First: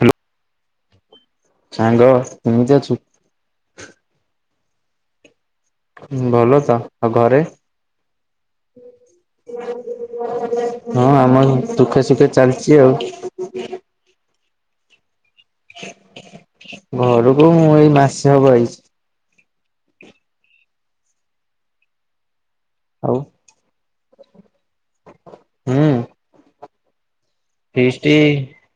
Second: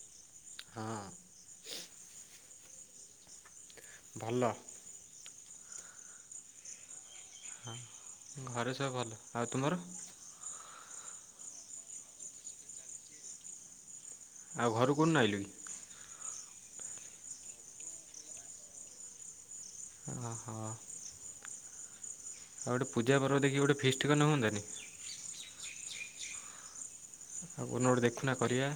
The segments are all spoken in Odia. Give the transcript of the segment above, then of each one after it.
ହ୍ୟାଲୋ ହଁ ସାଙ୍ଗ କେମିତି ଅଛୁ ଭଲ ହଁ ଭଲ ତ ଆଉ ଘରେ? ଘରେ ସବୁ ଭଲ। ଆଉ ତୁମର? ହଁ ଆମର ଦୁଃଖେ ସୁଖେ ଚାଲିଛି ଆଉ। ଆଉ ଘରୁ କୋଉଦିନ ଆଇଲେଣି? ଘରକୁ ମୁଁ ଏଇ ମାସେ ହବ ଆଇଚି। ଓ ହ ଆଉ ଗୋଟେ ପୂଜା ପର୍ବ ଦେଖିକି ଗୋଟେ ଫିଷ୍ଟ୍ କନେ ହୁଅନ୍ତା ନି? ହୁଁ ଆଉ କୋଉଦିନ ଗୋଟେ ଫିଷ୍ଟି ଦେଖୁନା କରିବା।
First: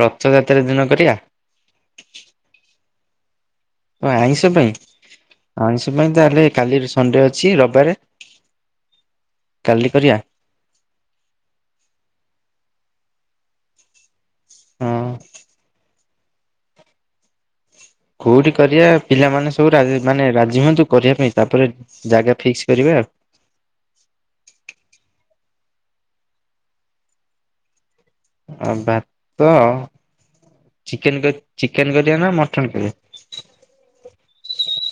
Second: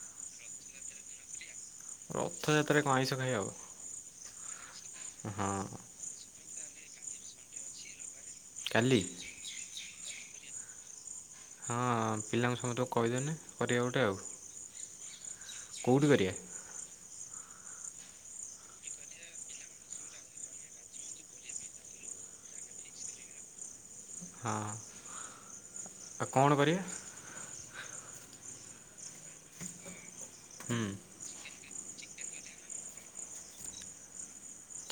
ରଥଯାତ୍ରା ଦିନ କରିବା। ରଥଯାତ୍ରାରେ କଣ ଆଇଁଷ ଖାଇହବ? ଓ ଆଇଁଷ ପାଇଁ ଆଇଁଷ ପାଇଁ ତାହାଲେ କାଲି ସଣ୍ଡେ ଅଛି। ରବିବାରେ କାଲି କାଲି କରିବା। ହଁ ପିଲାଙ୍କୁ ସମସ୍ତଙ୍କୁ କହିଦେଲୁନି [unintelligible] ଗୋଟେ ଆଉ ହୁଁ କୋଉଠି କରିବା? କୋଉଠି କରିବା ପିଲାମାନେ ସବୁ ରାଜି ମାନେ ରାଜି ହୁଅନ୍ତୁ। କରିବା ପାଇଁ ତାପରେ ଜାଗା ଫିକ୍ସ କରିବା ହଁ ଆଉ କଣ କରିବା? ଆ ଭାତ ହୁଁ ଚିକେନ୍ ଚିକେନ୍ କରିବା ନା ମଟନ କରିବା?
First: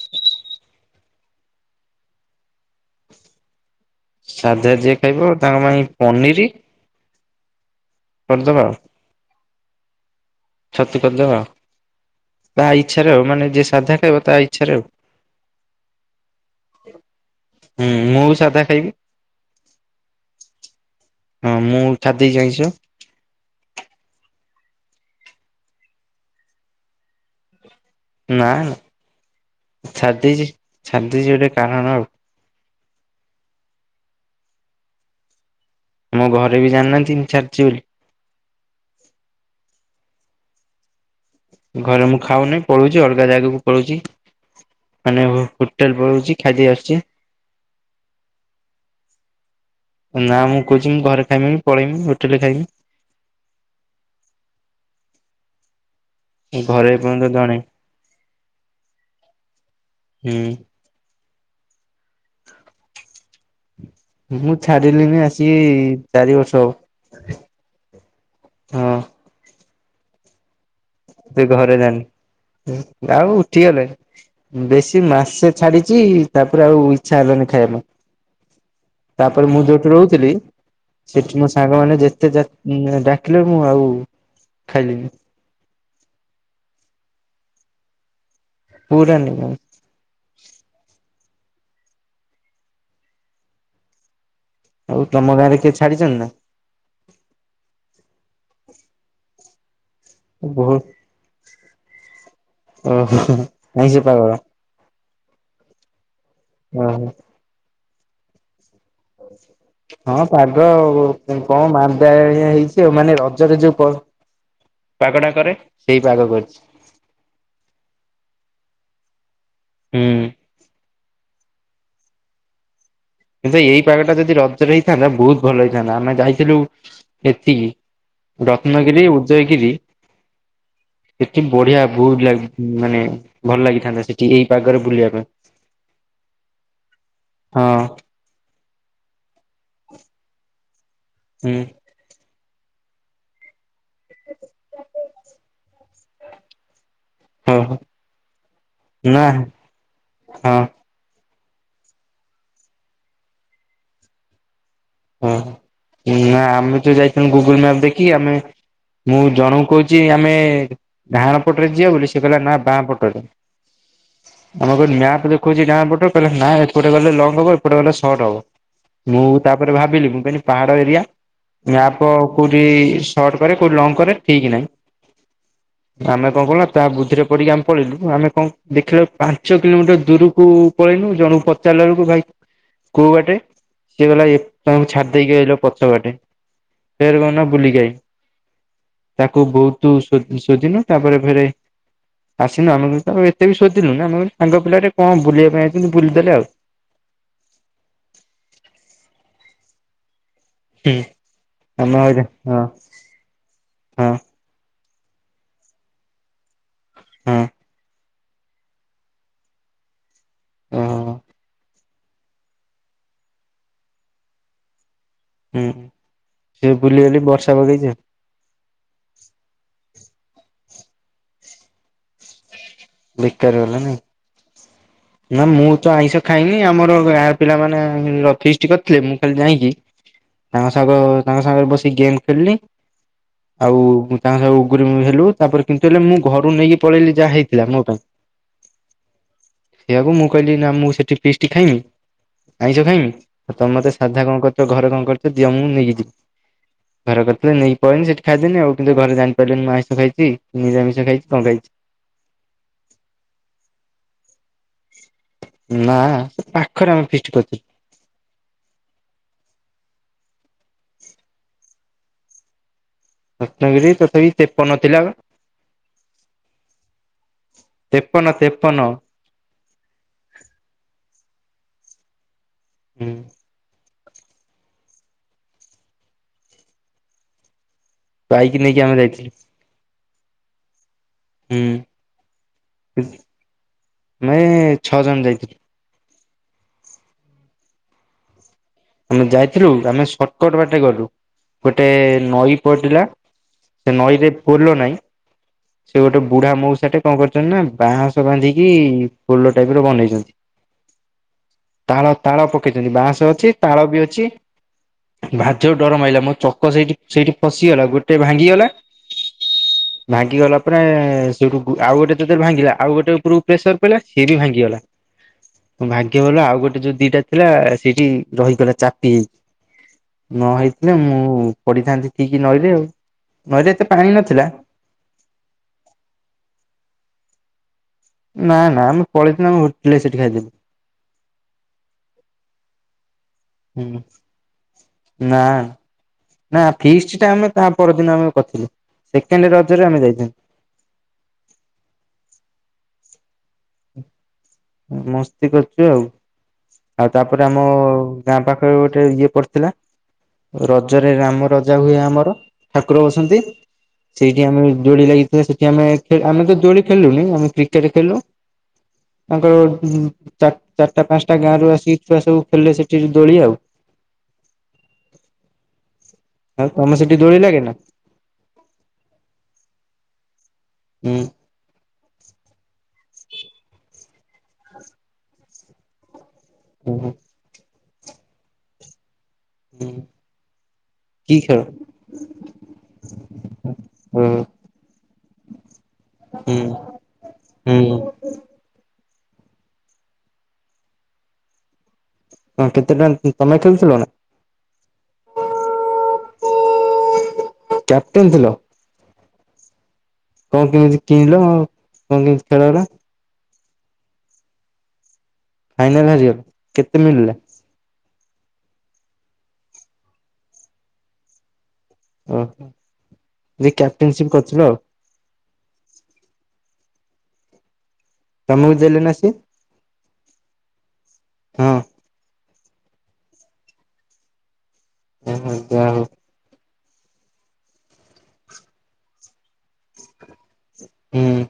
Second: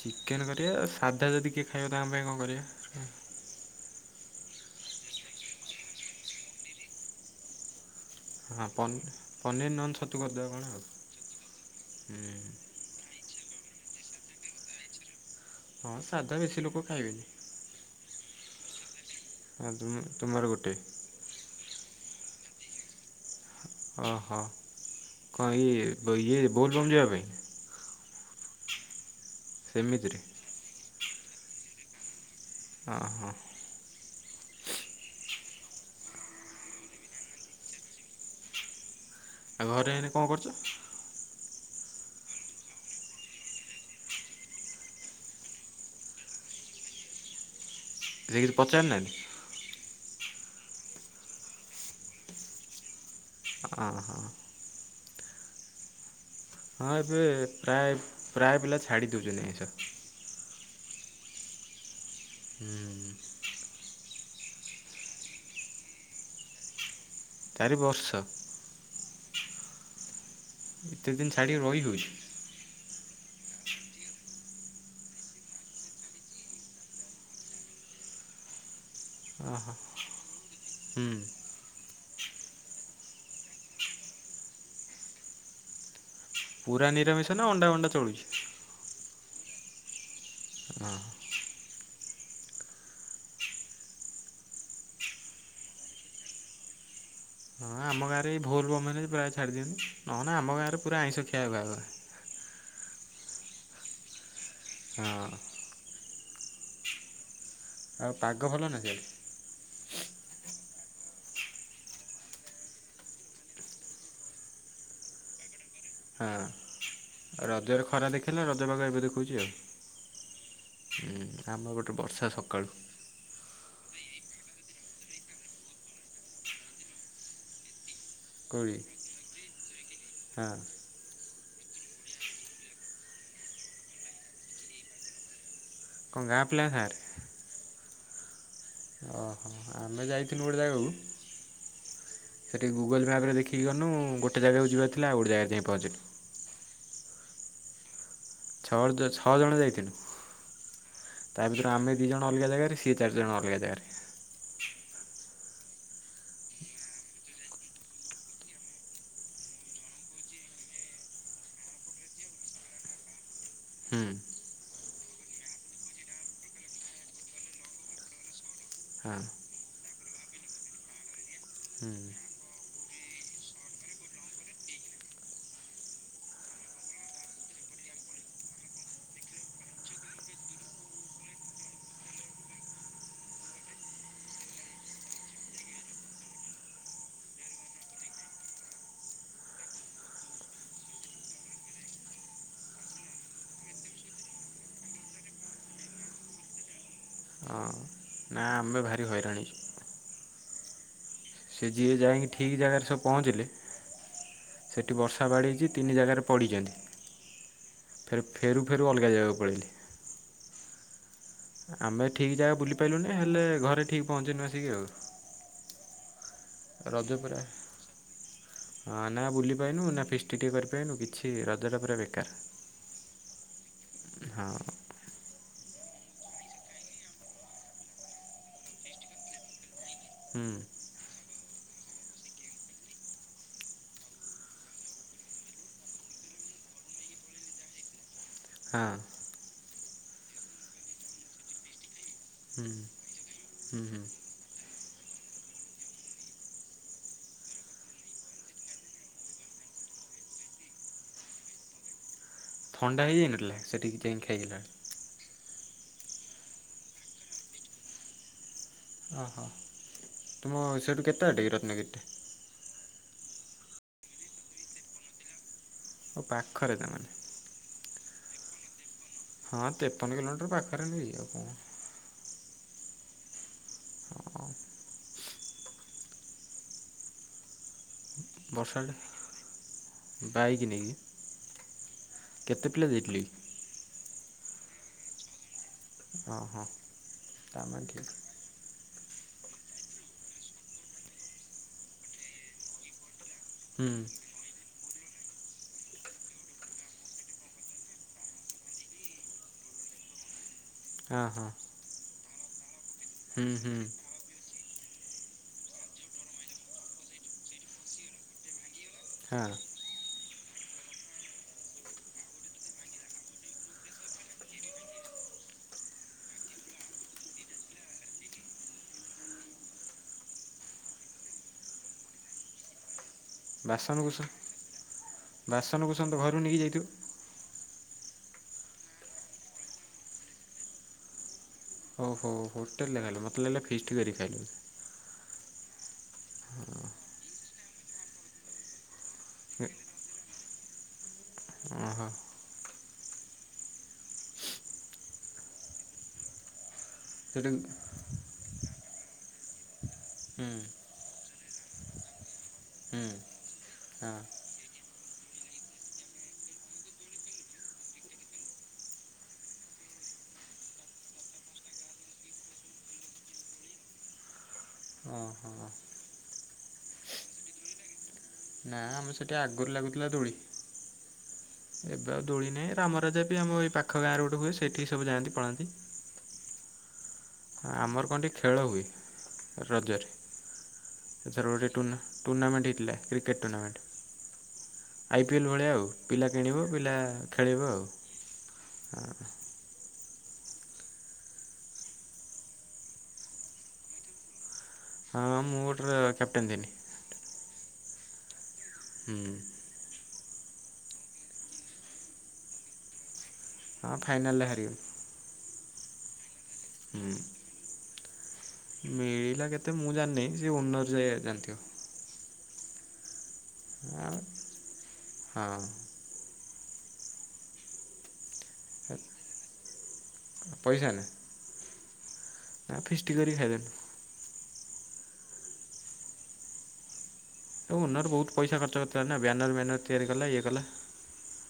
ଚିକେନ୍ କରିବା। ସାଧା ଯଦି କିଏ ଖାଇବା ତାଙ୍କ ପାଇଁ କଣ କରିବା? ସାଧା ଯିଏ ଖାଇବ ତାଙ୍କ ପାଇଁ ପନିରି ହଁ ଆଉ। ପନିର୍ ନହେଲେ ଛତୁ କରିଦେବା କଣ ଆଉ। ଛତୁ ହୁଁ ଛାରେ ଆଉ ମାନେ ଯିଏ ସାଧା ଖାଇବ ତା ଇଚଛାରେ ଆଉ। ହଁ ସାଧା ବେଶୀ ଲୋକ ଖାଇବେନି। ହୁଁ ମୁଁ ବି ସାଧା ଖାଇବି। [unintelligible] ତୁମର ଗୋଟେ। ହଁ ମୁଁ ଛାଡ଼ିଦେଇଚି ଆଇଁଷ। ଓ ହୋ [unintelligible] ଇଏ ଇଏ ବୋଲ ବମ୍ ଯିବା ପାଇଁ। ନା ନା ସେମିତିରେ ଛାଡିଦେଇଛି ଛାଡିଦେଇଛି ଗୋଟେ କାରଣ ଆଉ। ଓ ହୋ ଆମ ଘରେ ବି ଜାଣିନାହାନ୍ତି ଏମିତି ଚାଲଚି ବୋଲି। ଆଉ ଘରେ ହେନେ କଣ କରୁଚ? ଘରେ ମୁଁ ଖାଉନେଇଁ ପଳୋଉଚି ଅଲଗା ଜାଗାକୁ ପଳୋଉଚି। ମାନେ ହୋ-ହୋଟେଲ ପଳୋଉଚି ଖାଇଦେଇ ଆସୁଚି। ରେ କିଛି ପଚାର ନାହାନ୍ତି? ନା ମୁଁ କୋହୁଚି ମୁଁ ଘରେ ଖାଇମିନି ପଳେଇମି ହୋଟେଲରେ ଖାଇମି। ହଁ ହଁ। ଘରେ ହଁ ଏବେ ଏପର୍ଯ୍ୟନ୍ତ ଜଣେ ପ୍ରାୟେ ପ୍ରାୟେ ପିଲା ଛାଡ଼ିଦୋଉଚନ୍ତି ଆଇଁଷ। ହୁଁ। ହୁଁ। ମୁଁ ଛାଡିଲିନି ଆସିକି ଚାରି ବର୍ଷ ହବ। ଚାରି ବର୍ଷ। ହଁ। ଏତେ ଦିନ ତୁ ଏ ଛାଡ଼ିକି ଘରେ ରହି ହେଉଛି ଜାଣନି ଆଉ ଉଠିଗଲେ। ବେଶୀ ମାସେ ଛାଡିଚି ତାପରେ ଆଉ ଇଚ୍ଛା ହେଲାନି ଖାଇବା ପାଇଁ। ତାପରେ ମୁଁ ଓହୋ ଯୋଉଠି ରହୁଥିଲି ହୁଁ ସେଠି ମୋ ସାଙ୍ଗମାନେ ଯେତେ ଯା ଉଁ ଡାକିଲେ ମୁଁ ଆଉ ଖାଇଲିିନି। ପୁରା ନିରାମିଷ ନା ଅଣ୍ଡା ମଣ୍ଡା ଚଳୁଚି? ପୁରା ନିରାମିଷ୍। ହଁ। ଆଉ ତମ ଗାଁରେ କିଏ ଛାଡିଚନ୍ତି ନା? ହଁ ଆମ ଗାଁରେ ଏଇ ଭୋଲବମ ହେନେ ଇ ପ୍ରାୟେ ଛାଡ଼ିଦିଅନ୍ତି ନହେନେ ଆମ ବହୁତ ଗାଁରେ ପୁରା ଆଇଁଷ ଖିଆ ବାରରା। ଓହୋ ଆାଇଁଷ ପାଗଳ। ହଁ। ଆହୋ। ଆଉ ପାଗ ଭଲନା ସିଆଡେ? ହଁ ପାଗ ଆଉ ଏମ୍ କଣ ମାନ୍ଦାଳିଆ ହେଇଛି ଆଉ ମାନେ ରଜରେ ଯୋଉ ପ ପାଗଟା କରେ ସେଇ ପାଗ କରିଛି। ଆ ରଜରେ ଖରା ଦେଖେଇଲା ରଜ ପାଗ ଏବେ ଦେଖୋଉଚି ଆଉ। ହୁଁ। ଉଁ ଆମ ଗୋଟେ ବର୍ଷା ସକାଳୁ। କିନ୍ତୁ ଏଇ ପାଗଟା ଯଦି ରଜରେ ହେଇଥାନ୍ତା ବୋହୁତ ଭଲ ହେଇଥାନ୍ତା ଆମେ ଯାଇଥିଲୁ ଏଠିକି କୋଉଠି ରତ୍ନଗିରି, ଉଦୟଗିରି ହଁ। ସେଠି ବଢିଆ ବୋହୁତ ଲାଗ୍ ଉଁ ମାନେ ଭଲ ଲାଗିଥାନ୍ତା ସେଠି ଏଇ ପାଗରେ ବୁଲିବା ପାଇଁ। କଣ ଗାଁ ପିଲାଙ୍କ ସାଙ୍ଗରେ? ହଁ। ଓହୋ ଆମେ ଯାଇଥିଲୁ ଗୋଟେ ଜାଗାକୁ ହୁଁ ସେଠି ଗୁଗଲ୍ ମ୍ୟାପରେ ଦେଖିକି ଗନୁ ଗୋଟେ ଜାଗାକୁ ଯିବାର ଥିଲା ଆଉ ଗୋଟେ ଜାଗାରେ ଯାଇଁ ପହଞ୍ଚିଲୁ। ଓହୋ। ଛଅ ଜ ଛଅ ଜଣ ଯାଇଥିନୁ। ହଁ ତା ଭିତରେ ଆମେ ଦିଇ ଜଣ ଅଲଗା ଜାଗାରେ ସିଏ ଚାରି ଜଣ ଅଲଗା ଜାଗାରେ। ହଁ ନା ଆମେ ତ ଯାଇଥିନୁ ଗୁଗୁଲ ମ୍ୟାପ ଦେଖିକି ଆମେ ମୁଁ ଜଣକୁ କୋହୁଚି ଆମେ ଡାହଣ ପଟରେ ଯିିବା ବୋଲି ସିଏ କହିଲା ନା ବାଁ ପଟରେ। ହୁଁ। ଆମେ କହିଲୁ ମ୍ୟାପ ଦେଖୋଉଚି ଡାହାଣ ପଟ କହିଲେ ନାଁ ଏପଟେ ଗଲେ ଲଙ୍ଗ ହବ ଏପଟେ ଗଲେ ସର୍ଟ୍ ହବ। ହଁ ମୁଁ ତାପରେ ଭାବିଲି ମୁଁ କହିନି ପାହାଡ ଏରିଆ ହୁଁ ମ୍ୟାପ କୋଉଠି ସର୍ଟ କରେ କୋଉଠି ଲଙ୍ଗ କରେ ଠିକ ନାହିଁ। ଆମେ କଣ କଲୁନା ତା ବୁଦ୍ଧିରେ ପଡିକି ଆମେ ପଳେଇଲୁ ଆମେ କଣ ଦେଖିଲାବେଳକୁ ପାଞ୍ଚ କିଲୋମିଟର ଦୂରକୁ କହିନୁ ଜଣକୁ ପଚାରିଲା ବେଳକୁ ଭାଇ କୋଉ ବାଟେ ସିଏ କହିଲା ଏ ତମକୁ ଛାଡି ଦେଇକି ଆଇଲ ପଛ ବାଟେ ଫେରେ କଣ କନା ବୁଲିକି ଆଇନୁ। ତାକୁ ବହୁତୁ ଶୋଦ ଶୋଦିନୁ ତାପରେ ଫେରେ। ଆସିନୁ ଆମେ ତାକୁ ଏତେ ବି ସୋଦିନୁ ନା ଆମେ କହିନୁ ସାଙ୍ଗ ପିଲାଟେ କଣ ବୁଲିବା ପାଇଁ ଆଇଛନ୍ତି ବୁଲିଦେଲେ ଆଉ। ହଁ। ନା ଆମେ ଭାରି ହଇରାଣ ହେଇଚୁ। ହୁଁ। ସେ ଯିଏ ଆମେ ହଇରାଣ ଯାଇକି ଠିକ୍ ହଁ ଜାଗାରେ ସବ ପହଞ୍ଚିଲେ ହଁ ସେଠି ବର୍ଷା ବାଡେଇଛି ତିନି ଜାଗାରେ ପଡ଼ିଛନ୍ତି। ହୁଁ। ଫେର ଫେରୁ ଫେରୁ ଅଲଗା ଜାଗା କୁ ପଳେଇଲି। ହଁ। ଆମେ ଠିକ ଜାଗା ବୁଲିପାଇଲୁନି ହେଲେ ଘରେ ଠିକ୍ ପହଞ୍ଚିନୁ ଆସିକି ଆଉ। ହୁଁଁ। ରଜ ପରା। ହଁ ନା ବୁଲିପାଇନୁ ନା ଫିଷ୍ଟି ଟିକେ କରିପାଇନୁ କିଛି ରଜଟା ପୁରା ବେକାର। ବେକାର ଗଲା ନାଇଁ। ହଁ। ନା ମୁଁ ତ ଆଇଁଷ ଖାଇନି ଆମର ଗାଁ ପିଲାମାନେ ଅ ଫିଷ୍ଟି କରିଥିଲେ ମୁଁ ଖାଲି ଯାଇଁକି। ହୁଁ ତାଙ୍କ ସାଙ୍ଗ ତାଙ୍କ ସାଙ୍ଗରେ ବସିିକ ଗେମ୍ ଖେଳିଲି। ଆଉ ମୁଁ ତାଙ୍କ ସହ ଉଗୁରୀ ମୁଗୁରି ହେଲୁ ତାପରେ କିନ୍ତୁ ହେଲେ ମୁଁ ଘରୁକୁ ନେଇକି ପଳେଇଲି ଯାହା ହେ ଥିଲା ମୋ ପାଇଁ ହଁ ସେଇଆକୁ ମୁଁ କହିଲି ନା ମୁଁ ସେଠି ଫିସ୍ଟି ଖାଇମି। ହୁଁ ଆଇଁଷ ଖାଇମି ତମ ହୁଁ ମତେ ହୁଁ ସାଧା କଣ କରିଛ ଘରେ କଣ କରିଛ ଦିଅ ମୁଁ ନେଇକି ଯିବି। ଘରେ କରିଥିଲେ ନେଇକି ପଳେଇନି ସେଠି ଖାଇଦେନି ଆଉ କିନ୍ତୁ ଘରେ ଜାଣିପାରିଲେନି ମୁଁ ଆଇଁଷ ଖାଇଛି ନିରାମିଷ ଖାଇଛି କଣ ଖାଇଛି। ଥଣ୍ଡା ହେଇଯାଇନଥିଲା ସେଠିକି ଯାଇକି ଖାଇଲା? ଉଁ ନା ପାଖରେ ଆମେ ଫିଷ୍ଟ କରୁଥୁଲ। ଓ ହୋ ତୁମ ସେଇଠୁ କେତେ ବାଟ କି ରତ୍ନଗିରି ଟା? ରତ୍ନଗିରି ତଥାପି ତେପନ ଥିଲା ପା। ଓ ପାଖରେ ତାମାନେ। ତେପନ ତେପନ। ହଁ ତେପନ କିଲୋମିଟର ପାଖରେ ନୁହେ କି ଆଉ କଣ? ହୁଁ। ହଁ। ବାଇକ୍ ନେଇକି ବର୍ଷା ଆମେ ଯାଇଥିଲୁ ବାଇକ ନେଇକି। ହୁଁ। କେତେ ପିଲା ଯାଇଥିଲେ କି? ଆମେ ଛଅ ଜଣ ଯାଇଥିଲୁ। ହଁ ହଁ ତାମାନେ ଠିକ୍। ଆମେ ଯାଇଥିଲୁ ଆମେ ସର୍ଟକଟ ବାଟେ ଗଲୁ ଗୋଟେ ନଈ ପଡିଲା। ହୁଁ ସେ ନଈରେ ପୋଲ ନାଇଁ। ସେ ଗୋଟେ ବୁଢା ମଉସା ଟେ କଣ କରିଛନ୍ତି ନା ବାଆଁସ ବାନ୍ଧିକି ପୋଲ ଟାଇପ ର ବନେଇଛନ୍ତି। ହଁ ହଁ। ତାଳ ତାଳ ପକେଇଛନ୍ତି ବାଆଁସ ହୁଁ ଅଛି ହୁଁ ତାଳ ବି ଅଛି। ଭାର ଜୋର୍ ଡର ମାଇଲା ମୋ ଚକ ସେଇଠି ସେଇଠି ପସିିଗଲା ଗୋଟେ ଭାଙ୍ଗିଗଲା। ହଁ। ଭାଙ୍ଗି ଗଲା ପରେ ସେଇଠୁ ଗୁ ଆଉ ଗୋଟେ [unintelligible] ଭାଙ୍ଗିଲା ଆଉ ଗୋଟେ ଉପରକୁ ପ୍ରେସର ପଇଲା ସିଏ ବି ଭାଙ୍ଗିଗଲା। ମୋ ଭାଗ୍ୟ ଭଲ ଆଉ ଗୋଟେ ଯୋଉ ଦିଟା ଥିଲା ସେଇଠି। ରହିଗଲା ଚାପି ହେଇକି ନ ହେଇଥିନେ ମୁଁ ପଡିଥାନ୍ତି ଠୀକି ନଇ ରେ ଆଉ। ନଈରେ ଏତେ ପାଣି ବାସନକୁସ ନଥିଲା ବାସନକୁସନ ତ ଘରୁ ନେଇକି ଯାଇଥିବୁ। ନା ନା ଆମେ ପଳେଇ ଥିନୁ ଆମେ ହୋଟଲରେ ସେଠି ଖାଇଦେନୁ। ହଉ ହଉ ହୋଟେଲରେ ଖାଇଲ? ମତେ ଲାଗିଲା ହୁଁ ଫିଷ୍ଟ କରି ଖାଇଲ। ନା ଆ। ନା ଫିଷ୍ଟ ଟା ଆମେ ତା ପରଦିନ ଆମେ କରିଥିଲୁ ସେକେଣ୍ଡ ରଜରେ ଆମେ ଯାଇ ଓହୋ। ମସ୍ତି କରୁଛୁ ଆଉ, ଆଉ ତାପରେ ସେଠି ଆମ ହୁଁ ଗାଁ ପାଖରେ ଗୋଟେ ଇଏ ପଡିଥିଲା ର ରଜରେ ରାମ ରଜା ହୁଏ ଆମର ଠାକୁର ହୁଁ ଆସନ୍ତି। ହଁ ସେଇଠି ଆମେ ଦୋଳି ଲାଗିଥିଲା ସେଠି ଆମେ ଆମେ ତ ଦୋଳି ଖେଳୁନି ଆମେ କ୍ରିକେଟ ଖେଳିଲୁ। ତାଙ୍କର ଚାରିଟା ପାଞ୍ଚଟା ଗାଁ ରୁ ଆସିକି ଛୁଆ ସବୁ ଖେଳିଲେ ସେଠି ଦୋଳି ଆଉ। ଓଁ ହଁ। ଆଉ ତମେ ସେଠି ଦୋଳି ଲାଗେ ନା? ନା ଆମେ ସେଠି ଆଗରୁ ଲାଗୁଥିଲା ଦୋଳି। ହୁଁ ଉଁ ଏବେ ଆଉ ଦୋଳି ନାହିଁ ରାମ ରାଜା ବି ଆମ ଏଇ ପାଖ ଗାଁରେ ଗୋଟେ ହୁଏ ସେଇଠି ସବୁ ଯାଆନ୍ତି ପଳାନ୍ତି। ଓ ହୋ। ହଁ ଆମର କଣ ଟିକେ ଖେଳ ହୁଏ ହୁଁ ରଜରେ, କି ଏଥର ଖେଳ ଗୋଟେ ଟୁର୍ନା ଟୁର୍ଣ୍ଣାମେଣ୍ଟ ହେଇଥିଲା, କ୍ରିକେଟ ଟୁର୍ଣ୍ଣାମେଣ୍ଟ। ହୁଁ ଆଇ ପିଏଲ୍ ଭଳିଆ ଆଉ, ପିଲା ହୁଁ କିଣିବେ ପିଲା ଖେଳିବେ ଆଉ। ହୁଁ। ହଁ ହଁ କେତେ ଟଙ୍କା ତମେ ଖେଳଥିଲ ନା? ହଁ ମୁଁ ଗୋଟେର କ୍ୟାପଟନ୍ ଥିନି। କ୍ୟାପଟେନ୍ ଥିଲ? ହୁଁ ଉଁ କଣ କେମିତି କିଣିଲ ଆଉ [unintelligible] ହଁ ଫାଇନାଲ୍ ରେ ହାରିଗଲୁ। ଫାଇନାଲ ରେ ହାରିଗଲ କେତେ ମିଳିଲା? ହୁଁ ମିଳିଲା କେତେ ମୁଁ ଜାଣିିନି, ସେ ଓନର ଯ ଜାଣିଥିବ। ଓହୋ ଯିଏ କ୍ୟାପଟେନସିପ୍ କରିଥିଲ ଆଉ। ହଁଅ ତମକୁ ଦେଲେନା ସିଏ? ପଇସା ନା? ହଁଅ ନା ଫିଷ୍ଟ କରିିକି ଖାଇଦେନୁ। ଓ ହୋ ଯା ହଉ। ଏ ଓନର୍ ବହୁତ ପଇସା ଖର୍ଚ୍ଚ କରିଲା ନା, ବ୍ୟାନର ବ୍ୟାନର ତିଆରି କଲା ଇଏ କଲା। ହୁଁ ଉଁ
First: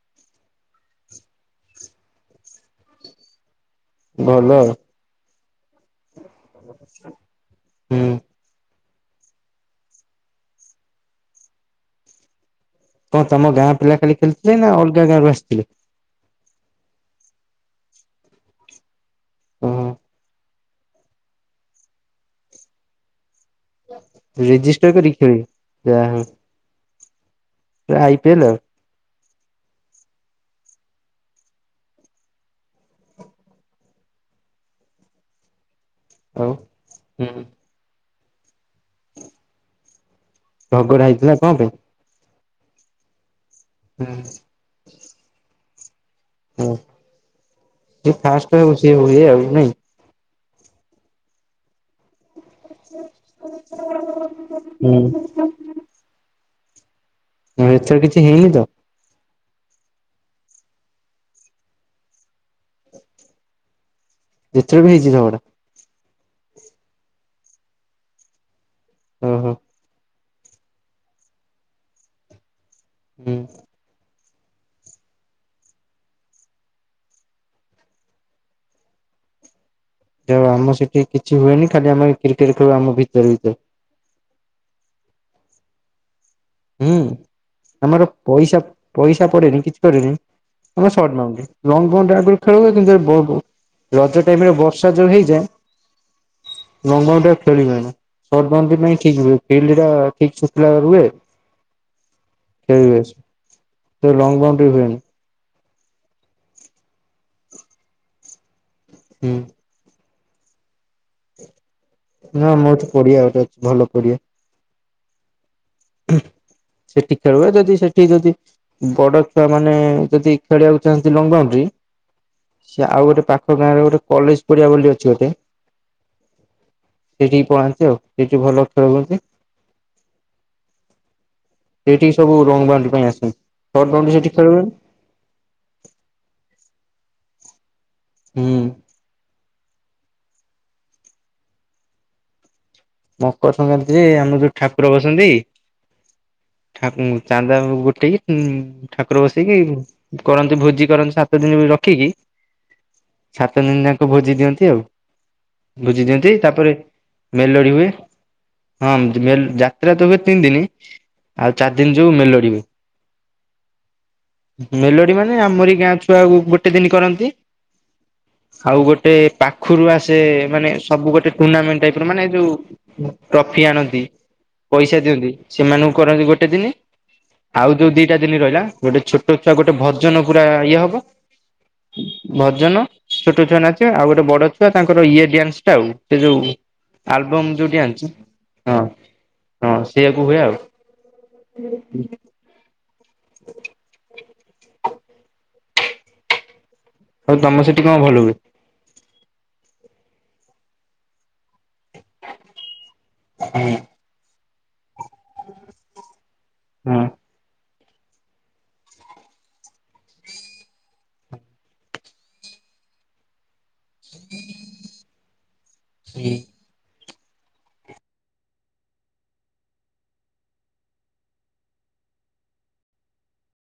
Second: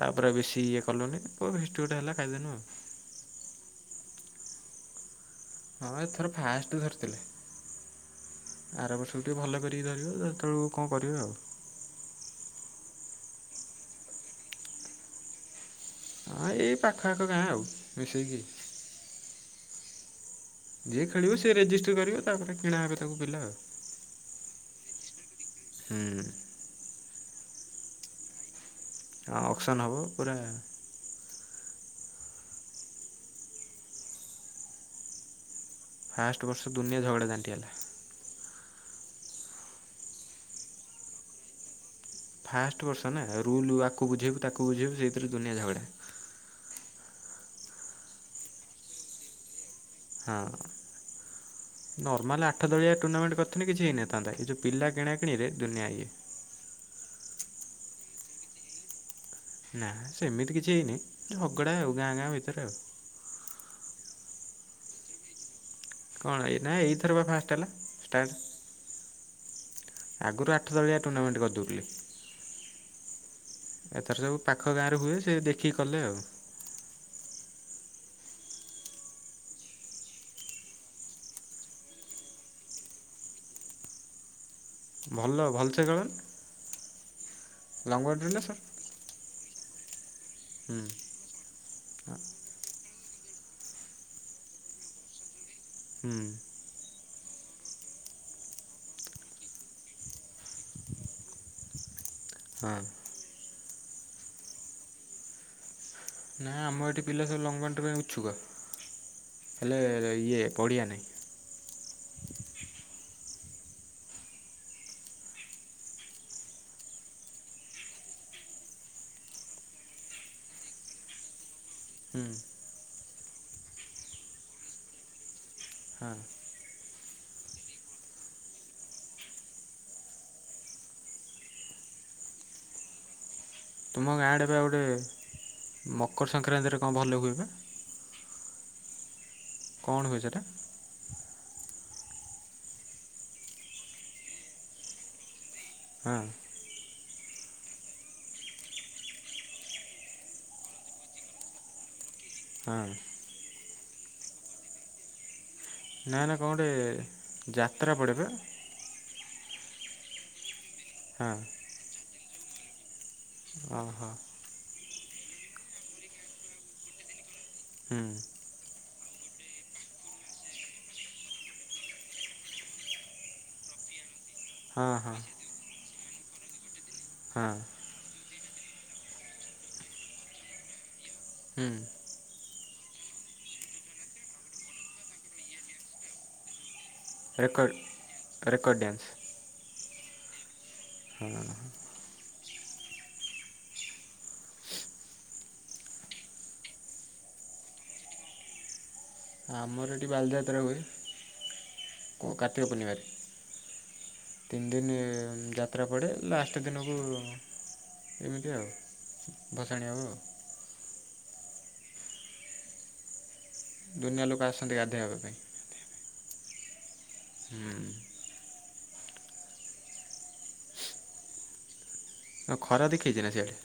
ତାପରେ ବେଶୀ ଇଏ କଲୁନି, ତ ଫିଷ୍ଟି ଗୋଟେ ହେଲା ଖାଇଦେନୁ। ଭଲ। ହଁ ଏଥର ଫାଷ୍ଟ ଧରିଥିଲେ। ହୁଁ। ଆର ବର୍ଷକୁୁ ଟିକେ ଭଲ କରିକି ଧରିବ ସେତେବେଳକୁ କଣ କରିବେ ଆଉ। କ ତମ ଗାଁ ପିଲା ଖାଲି ଖେଳିଥିଲେ ନା ଅଲଗା ଗାଁରୁ ଆସିଥିଲେ? ହଁ ଏଇ ପାଖ ଆଖ ଗାଁ ଆଉ ମିଶେଇକି। ହଁ ହଁ। ଯିଏ ଖେଳିବ ସେ ରେଜିଷ୍ଟି କରିବ, ତା ପରେ କିଣା ହେବେ ତାକୁ ପିଲା ଆଉ। ରେଜିଷ୍ଟର କରି ଖେଳିବ, ଯାହା ହୁଁ ହଉ ଆଇ ପିଏଲ ଆଉ। ହଁ ଅକ୍ସନ୍ ହେବ ପୁରା ଫାଷ୍ଟ ଆଉ ବର୍ଷ ଦୁନିଆ ହୁଁ ଝଗଡ଼ାଝାଣ୍ଟି ହେଲା। ଝଗଡ଼ ହେଇଥିଲା କଣ ପାଇଁ? ଫାଷ୍ଟ ବର୍ଷ ନା ରୁଲ ଆକୁ ବୁଝେଇବୁ, ତାକୁ ବୁଝେଇବୁ, ସେଇଥିରେ ଦୁନିଆ ଝଗଡ଼ା। ହଁ ଫାଷ୍ଟ ସ ହଏ ଆଉ ନାଇଁ। ହଁ ଅଁ। ନର୍ମାଲ ଆଠ ଦଳିଆ ଟୁର୍ଣ୍ଣାମେଣ୍ଟ କଥ କିଛି ହେଇନଥାନ୍ତା ଏ ଯେଉଁ ପିଲା ହୁଁ କିଣାକଣିରେ ଦୁନିଆ ଇଏ। ହଁ ଏଥର କିଛି ହେଇନି ତ? ନା ସେମିତି କିଛି ହେଇନି ଅଗଡ଼ା ଆଉ ଗାଁ ଗାଁ ଭିତରେ ଆଉ। ଯେତେବେ ବି ହେଇଛି ଝଗଡା। କଣ ଏଇ ନା ଏଇଥର ବା ଫାଷ୍ଟ ହେଲା ଷ୍ଟାର୍ଟ। ଓ ହୋ। ଆଗରୁ ଆଠ ତଳିଆ ଟୁର୍ଣ୍ଣାମେଣ୍ଟ କରିଦେଉଥିଲି। ହୁଁ। ଏଥର ସବୁ ପାଖ ଗାଁରେ ହୁଏ ସେ ଦେଖିକି କଲେ ଆଉ। ଯା ହେଉ ଆମ ସେଠି କିଛି ହୁଏନି ଖାଲି ଆମେ କ୍ରିକେଟ ଖେଳୁ ଆମ ଭିତରେ ଭିତରେ। ଭଲ ଭଲ ସେ କଳନା। ହୁଁ ଆମର ନା ପଇସା ସାର୍ ପଇସା ପଡେନି କିଛି କରିନି। ହୁଁ ଆମର ଶର୍ଟ ବାଉଣ୍ଡରି, ଲଙ୍ଗ ବାଉଣ୍ଡରୀ ଆଗରୁ ଖେଳ କିନ୍ତୁ ବ ଵ ରଜ ଟାଇମ ରେ ବର୍ଷା ଯୋଉ ହେଇଯାଏ। ହୁଁ। ଲଙ୍ଗ ବାଉଣ୍ଡରି ରେ ଖେଳିହୁଏନା। ସୋର୍ଟ ବାଉଣ୍ଡରି ପାଇଁ ଠିକ୍ ହୁଏ। [unintelligible] ହଁ। ଖେଳିିହୁଏ। କିନ୍ତୁ ଲଙ୍ଗ ବାଉଣ୍ଡ୍ରି ହୁଏନି। ନାାଇ ଆମ ଏଠି ପିଲା ସବୁ ଲଙ୍ଗ ବାଉଣ୍ଡରି ପାଇଁ ଇଛୁକ। ହୁଁ। ହେ୍ଲେ ଇଏ ପଡ଼ିଆ ନାହିଁ। ନା ମୋ ଏଟି ପଡିଆ ଗୋଟେ ଭଲ ପଡିଆ। ସେଠି ଖେଳ ହୁଏ ଯଦି ସେଠି ଯଦି ବଡ ପିଲା ମାନେ ଯଦି ଖେଳିବାକୁ ଚାହୁଁନ୍ତି ଲଙ୍ଗ ବାଉଣ୍ଡି ହୁଁ। ସେ ଆଉ ଗୋଟେ ପାଖ ଗାଁରେ ଗୋଟେ କଲେଜ ପଡିଆ ବୋଲି ଅଛି ଗୋଟେ ହଁ। ସେଠିକି ପଳାନ୍ତି ଆଉ ସେଠି ଭଲ ଖେଳ ହୁନ୍ତି। ସେଠି ସବୁ ଲଙ୍ଗ ବାଉଣ୍ଡ ପାଇଁ ଆସନ୍ତୀ। ସର୍ଟ ତୁମ ବାଉନ୍ଦ୍ରି ଗାଁ ସେଠି ଆଡ଼େ ବା ଖେଳ ହୁଏନି। ଗୋଟେ ମକର ସଂକ୍ରାନ୍ତିରେ କଣ ଭଲ ହୁଏ ପା? ହୁଁ। କଣ ହୁଏ ସେଟା? ମକର ସଂକ୍ରାନ୍ତିରେ ଆମର ଯୋଉ ଠାକୁର ବସନ୍ତି। ହଁ। ଠାକୁରଙ୍କୁ ଚାନ୍ଦା ଗୋଟେଇ ଠାକୁର ବସେଇିକି କରନ୍ତି ଭୋଜି କରନ୍ତିୁ ସାତ ଦିନ ରଖିକି। ହଁ। ସାତ ଦିନି ଯାଙ୍କୁ ଭୋଜି ଦିଅନ୍ତି ଆଉ, ଭୋଜି ଦିଅନ୍ତି ତାପରେ ମେଲୋଡି ହୁଏ। ପଡେପା। ହଁ ମେଲ ଯାତ୍ରା ତ ହୁଏ ତିନି ଦିନ ହଁ ଆଉ ଚାରି ଦିନ ଯୋଉ ମେଲଡି ହୁଏ। ଓ ହୋ। ମେଲୋଡି ମାନେ ଆମର ଏଇ ଗାଁ ଛୁଆକୁ ଗୋଟେ ଦିନ କରନ୍ତି। ହୁଁ। ଆଉ ଗୋଟେ ପାଖରୁ ଆସେ ମାନେ ସବୁ ଗୋଟେ ଟୁର୍ଣ୍ଣାମେଣ୍ଟ ଟାଇପ ର ମାନେ ଯୋଉ ଟ୍ରଫି ଆଣନ୍ତି ହଁ ପଇସା ହଁ ଦିଅନ୍ତି ସେମାନଙ୍କୁ କରନ୍ତି ଗୋଟେ ଦିନ। ହଁ ଆଉ ଯୋଉ ଦିଟା ଦିନ ରହିଲା ଗୋଟେ ଛୋଟ ଛୁଆ ଗୋଟେ ଭଜନ ପୁରା ଇଏ ହବ। ହୁଁ। ଭଜନ ଛୋଟ ଛୁଆ ନାଚ ଆଉ ଗୋଟେ ବଡ ଛୁଆ ତାଙ୍କର ଇଏ ଡ୍ୟାନ୍ସ ଟା ଆଉ ସେ ଯୋଉ ଆଲବମ ଯୋଉ ରେକର୍ଡ଼ ଡିଆଁ ନସ୍ ରେକର୍ଡ଼ ଡ୍ୟାନ୍ସ ହଁ ସେଇଆ କୁ ହୁଏ ଆଉ। ହ। ଆଉ ତମ ସେଠୀ କଣ ଭଲ ହୁଏ? ଆମର ଏଠି ବାଲିଯାତ୍ରା ହୁଏ କାର୍ତ୍ତିକ ପୂର୍ଣ୍ଣିିମାରେ। ହଁ ତିନି ଦିନ ଯାତ୍ରା ପଡ଼େ ଲାଷ୍ଟ ଦିନକୁ ଏମିତି ଆଉ ଭସାଣି ହବ। ଦୁନିଆ ଲୋକ ଆସନ୍ତି ଗାଧୋଇ ହବା ପାଇଁ। [unintelligible] ହୁଁ। ଆଉ ଖରା ଦେଖେଇଛି ନା ସିଆଡ଼େ?